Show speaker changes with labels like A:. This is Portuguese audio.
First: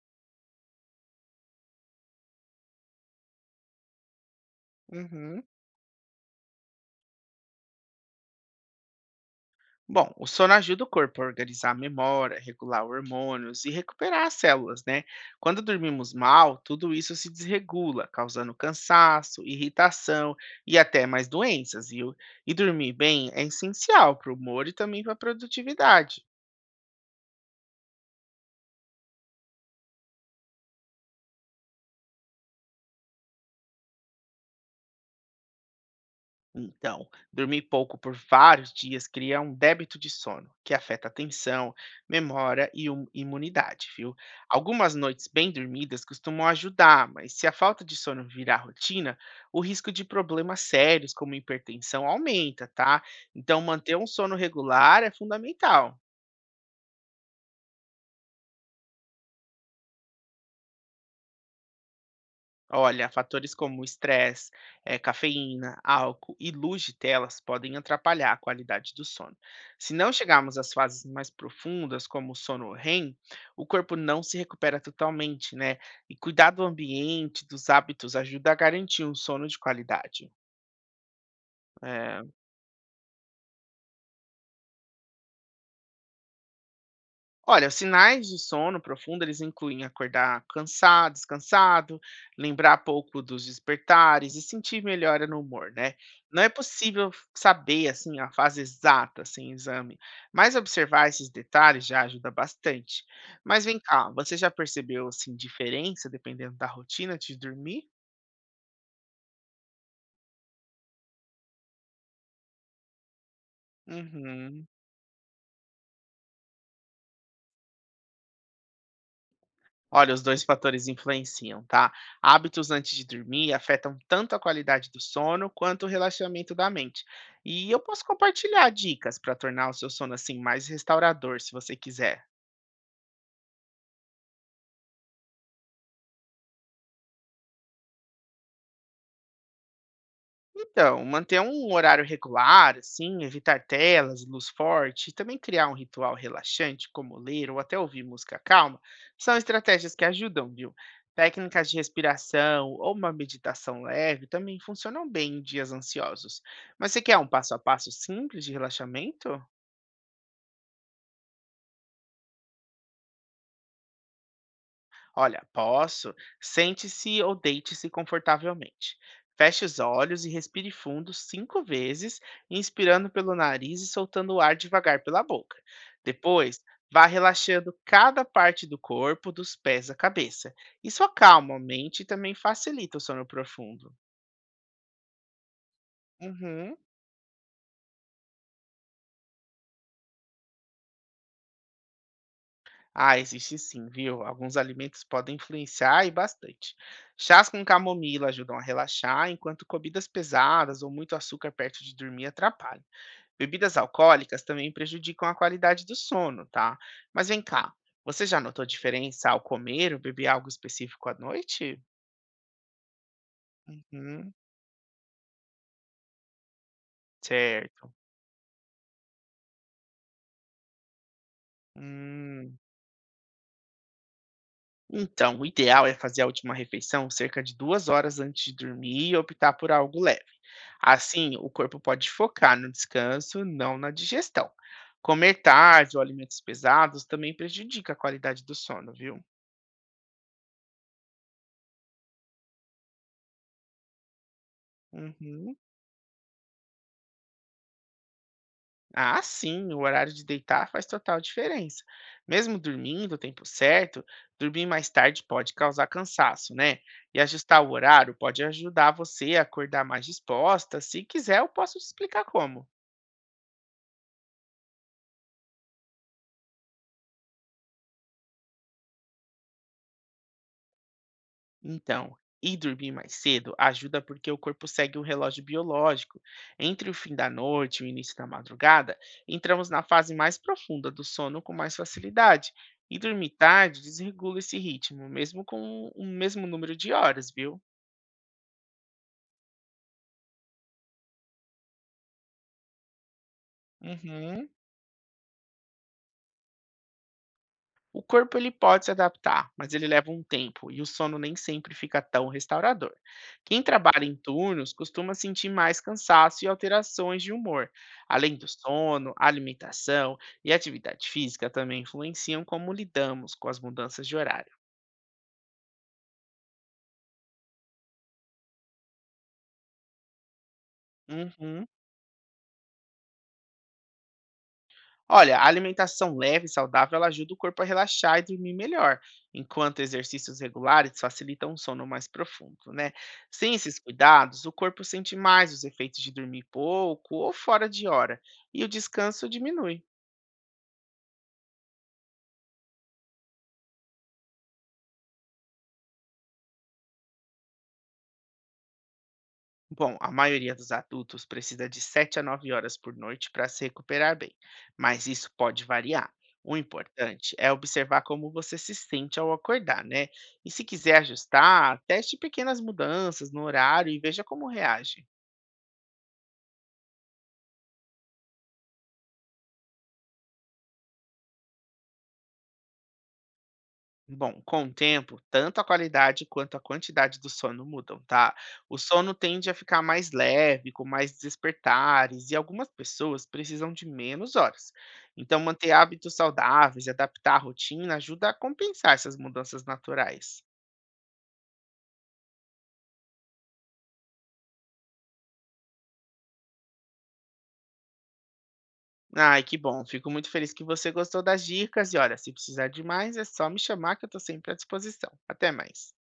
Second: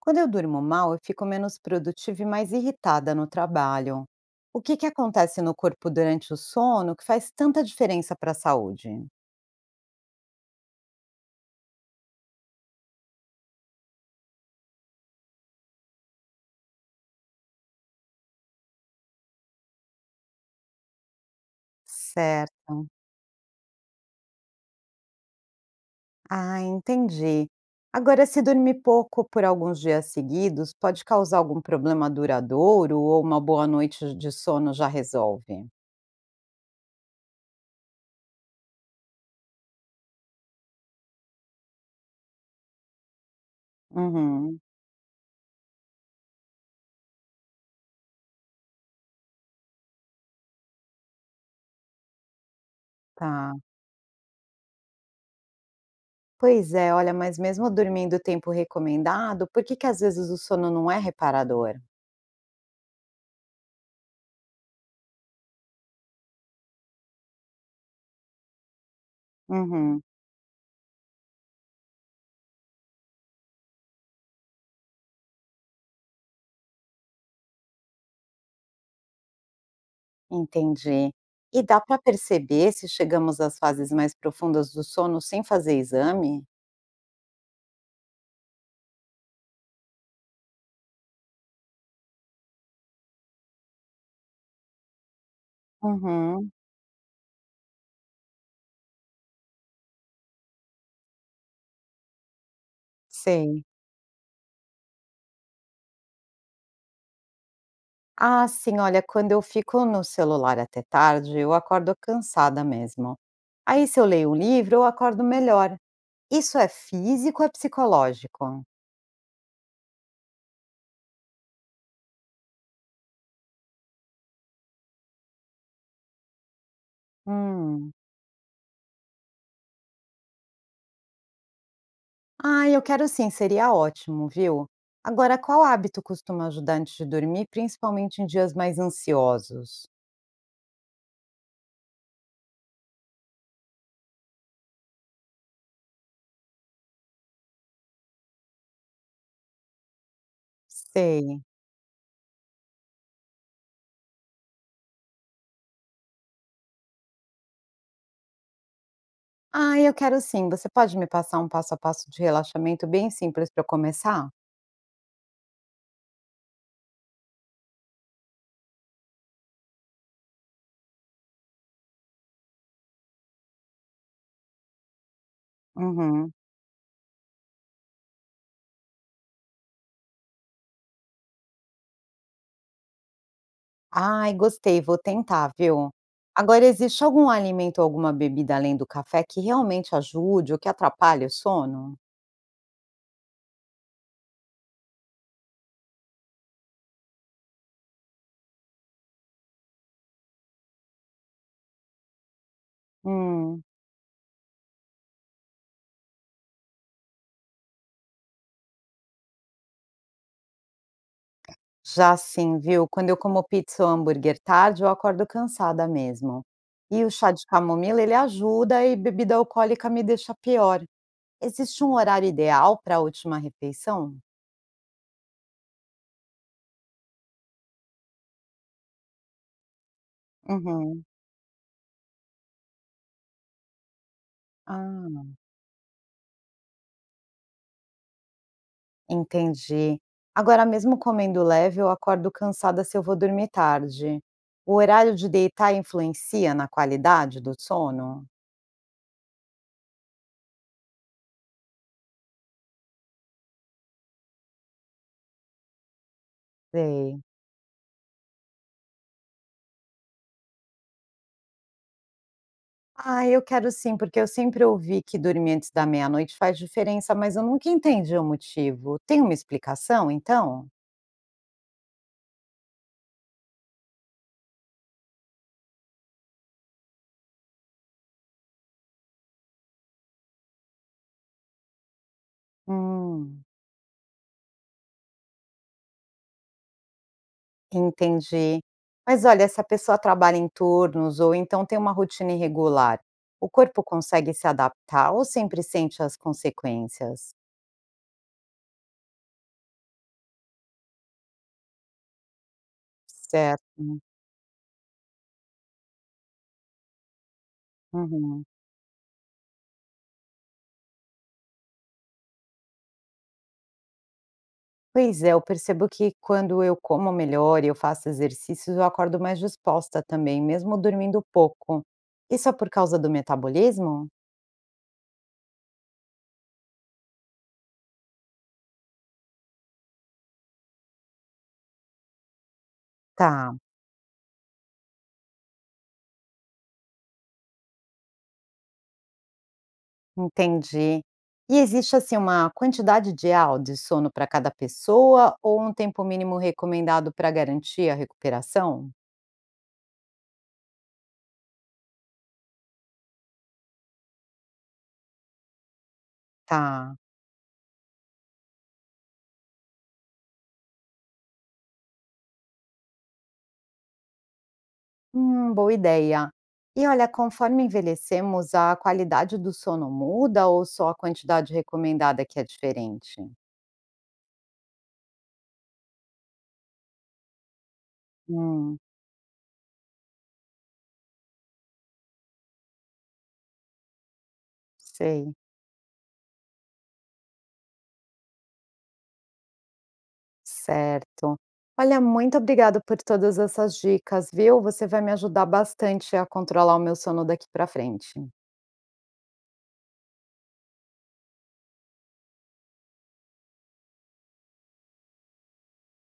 A: Quando eu durmo mal, eu fico menos produtiva e mais irritada no trabalho. O que
B: Uhum.
A: acontece no corpo durante o sono que faz tanta diferença para a saúde?
B: Bom, o sono ajuda o corpo a organizar a memória, regular hormônios e recuperar as células, né? Quando dormimos mal, tudo isso se desregula, causando cansaço, irritação e até mais doenças, viu? E
A: Certo.
B: dormir bem é essencial para o humor e também para a produtividade.
A: Ah, entendi. Agora, se dormir pouco por alguns dias seguidos, pode causar algum problema duradouro ou uma boa noite de sono já resolve?
B: Então, dormir pouco por vários dias cria um débito de sono, que afeta a atenção, memória e imunidade, viu?
A: Uhum,
B: Algumas noites bem dormidas costumam ajudar, mas se a falta de sono virar rotina, o risco de problemas sérios, como hipertensão, aumenta, tá?
A: tá.
B: Então, manter um sono regular é fundamental.
A: Pois é, olha, mas mesmo dormindo o tempo recomendado, por que às vezes o sono não é reparador?
B: Olha, fatores como estresse, cafeína, álcool e luz de telas podem atrapalhar a qualidade do sono. Se
A: Uhum.
B: não chegarmos às fases mais profundas, como o sono REM, o corpo não se recupera totalmente, né? E cuidar do ambiente, dos hábitos, ajuda a garantir um sono de qualidade.
A: Entendi. E dá para
B: eh,
A: perceber se chegamos às fases mais profundas do sono sem fazer exame?
B: Olha, os sinais de sono profundo, eles incluem acordar cansado, descansado, lembrar pouco dos despertares e sentir melhora no humor, né? Não é
A: Uhum,
B: possível saber assim a fase exata sem exame, mas observar esses detalhes já ajuda bastante. Mas
A: sei.
B: vem cá, você já percebeu assim diferença dependendo da rotina de dormir?
A: Ah, sim, olha, quando eu fico no celular até tarde, eu acordo cansada mesmo. Aí, se eu leio um
B: Uhum.
A: livro, eu acordo melhor. Isso é físico ou é psicológico?
B: Olha, os dois fatores influenciam, tá? Hábitos antes de dormir afetam tanto a qualidade do sono quanto o relaxamento da mente. E eu
A: Hum.
B: posso compartilhar dicas para tornar o seu sono assim mais restaurador, se você quiser.
A: Ah, eu quero sim, seria ótimo, viu? Agora, qual hábito costuma ajudar antes de dormir, principalmente em dias mais ansiosos?
B: Então, manter um horário regular, assim, evitar telas, luz forte, e também criar um ritual relaxante, como ler ou até ouvir música calma, são estratégias que ajudam, viu?
A: Sei.
B: Técnicas de respiração ou uma meditação leve também funcionam bem em dias ansiosos. Mas você quer um passo a passo simples de relaxamento?
A: Ah, eu quero sim. Você pode me passar um passo a passo de relaxamento bem simples para eu começar?
B: Olha, posso. Sente-se ou deite-se confortavelmente. Feche os olhos e respire fundo 5 vezes, inspirando pelo nariz e soltando o ar devagar pela boca.
A: Uhum.
B: Depois, vá relaxando cada parte do corpo, dos pés à cabeça. Isso acalma a mente e também facilita o sono profundo.
A: Ai, gostei, vou tentar, viu? Agora,
B: Uhum.
A: existe algum alimento ou alguma bebida além do café que realmente ajude ou que atrapalhe o sono?
B: Ah, existe sim, viu? Alguns alimentos podem influenciar e bastante. Chás com camomila ajudam a relaxar, enquanto comidas pesadas ou muito açúcar perto de dormir atrapalham.
A: Hum,
B: Bebidas alcoólicas também prejudicam a qualidade do sono, tá? Mas vem cá, você já notou diferença ao comer ou beber algo específico à noite?
A: já sim, viu? Quando eu como pizza ou
B: Uhum,
A: hambúrguer tarde, eu acordo cansada mesmo. E o chá de
B: certo.
A: camomila, ele ajuda e bebida alcoólica me deixa pior. Existe um horário
B: Hum.
A: ideal para a última refeição?
B: Então, o ideal é fazer a última refeição cerca de 2 horas antes de dormir e optar por algo leve.
A: Uhum.
B: Assim, o corpo pode focar no descanso, não na digestão. Comer
A: Ah.
B: tarde ou alimentos pesados também prejudica a qualidade do sono, viu?
A: Entendi. Agora, mesmo comendo leve, eu acordo cansada se eu vou dormir tarde. O horário de
B: Uhum.
A: deitar influencia na qualidade do sono?
B: Ah, sim, o horário de deitar faz total diferença. Mesmo dormindo o tempo certo, dormir mais tarde pode causar cansaço, né? E
A: Sei.
B: ajustar o horário pode ajudar você a acordar mais disposta. Se quiser, eu posso te explicar como.
A: Ah, eu quero sim, porque eu sempre ouvi que dormir antes da meia-noite faz diferença, mas eu nunca entendi o motivo. Tem uma explicação, então?
B: Então, ir dormir mais cedo ajuda porque o corpo segue o relógio biológico. Entre o fim da noite e o início da madrugada, entramos na fase mais profunda do sono com mais facilidade. E dormir
A: Hum,
B: tarde desregula esse ritmo, mesmo com o mesmo número de horas, viu?
A: entendi. Mas olha, se a pessoa trabalha em turnos ou então tem uma rotina irregular, o corpo consegue se
B: Uhum.
A: adaptar ou sempre sente as consequências?
B: O corpo ele pode se adaptar, mas ele leva um tempo e o sono nem sempre fica tão restaurador. Quem
A: Certo.
B: trabalha em turnos costuma sentir mais cansaço e alterações de humor. Além
A: Uhum.
B: do sono, a alimentação e a atividade física também influenciam como lidamos com as mudanças de horário.
A: Pois é, eu percebo que quando eu como melhor e eu faço exercícios, eu acordo mais disposta também, mesmo dormindo
B: Uhum.
A: pouco. Isso é por causa do metabolismo?
B: Olha, a alimentação leve e saudável ela ajuda o corpo a relaxar e dormir melhor, enquanto exercícios regulares facilitam um sono mais profundo, né?
A: Tá,
B: Sem esses cuidados, o corpo sente mais os efeitos de dormir pouco ou fora de hora, e o descanso diminui.
A: entendi. E existe assim uma quantidade ideal de sono para cada pessoa ou um tempo mínimo recomendado para garantir a recuperação?
B: Bom, a maioria dos adultos precisa de 7 a 9 horas por noite para se recuperar bem, mas isso pode variar. O
A: Tá.
B: importante é observar como você se sente ao acordar, né? E se quiser ajustar, teste pequenas mudanças no horário e veja como reage.
A: Boa ideia. E olha, conforme envelhecemos, a qualidade do sono muda ou só a quantidade recomendada que é diferente?
B: Bom, com o tempo, tanto a qualidade quanto a quantidade do sono mudam, tá? O
A: Hum.
B: sono tende a ficar mais leve, com mais despertares, e algumas pessoas precisam de menos horas.
A: Sei,
B: Então, manter hábitos saudáveis e adaptar a rotina ajuda a compensar essas mudanças naturais.
A: certo. Olha, muito obrigado por todas essas dicas, viu? Você vai me ajudar bastante a controlar o meu sono daqui para frente.
B: Ai, que bom. Fico muito feliz que você gostou das dicas. E olha, se precisar de mais, é só me chamar que eu tô sempre à disposição. Até mais.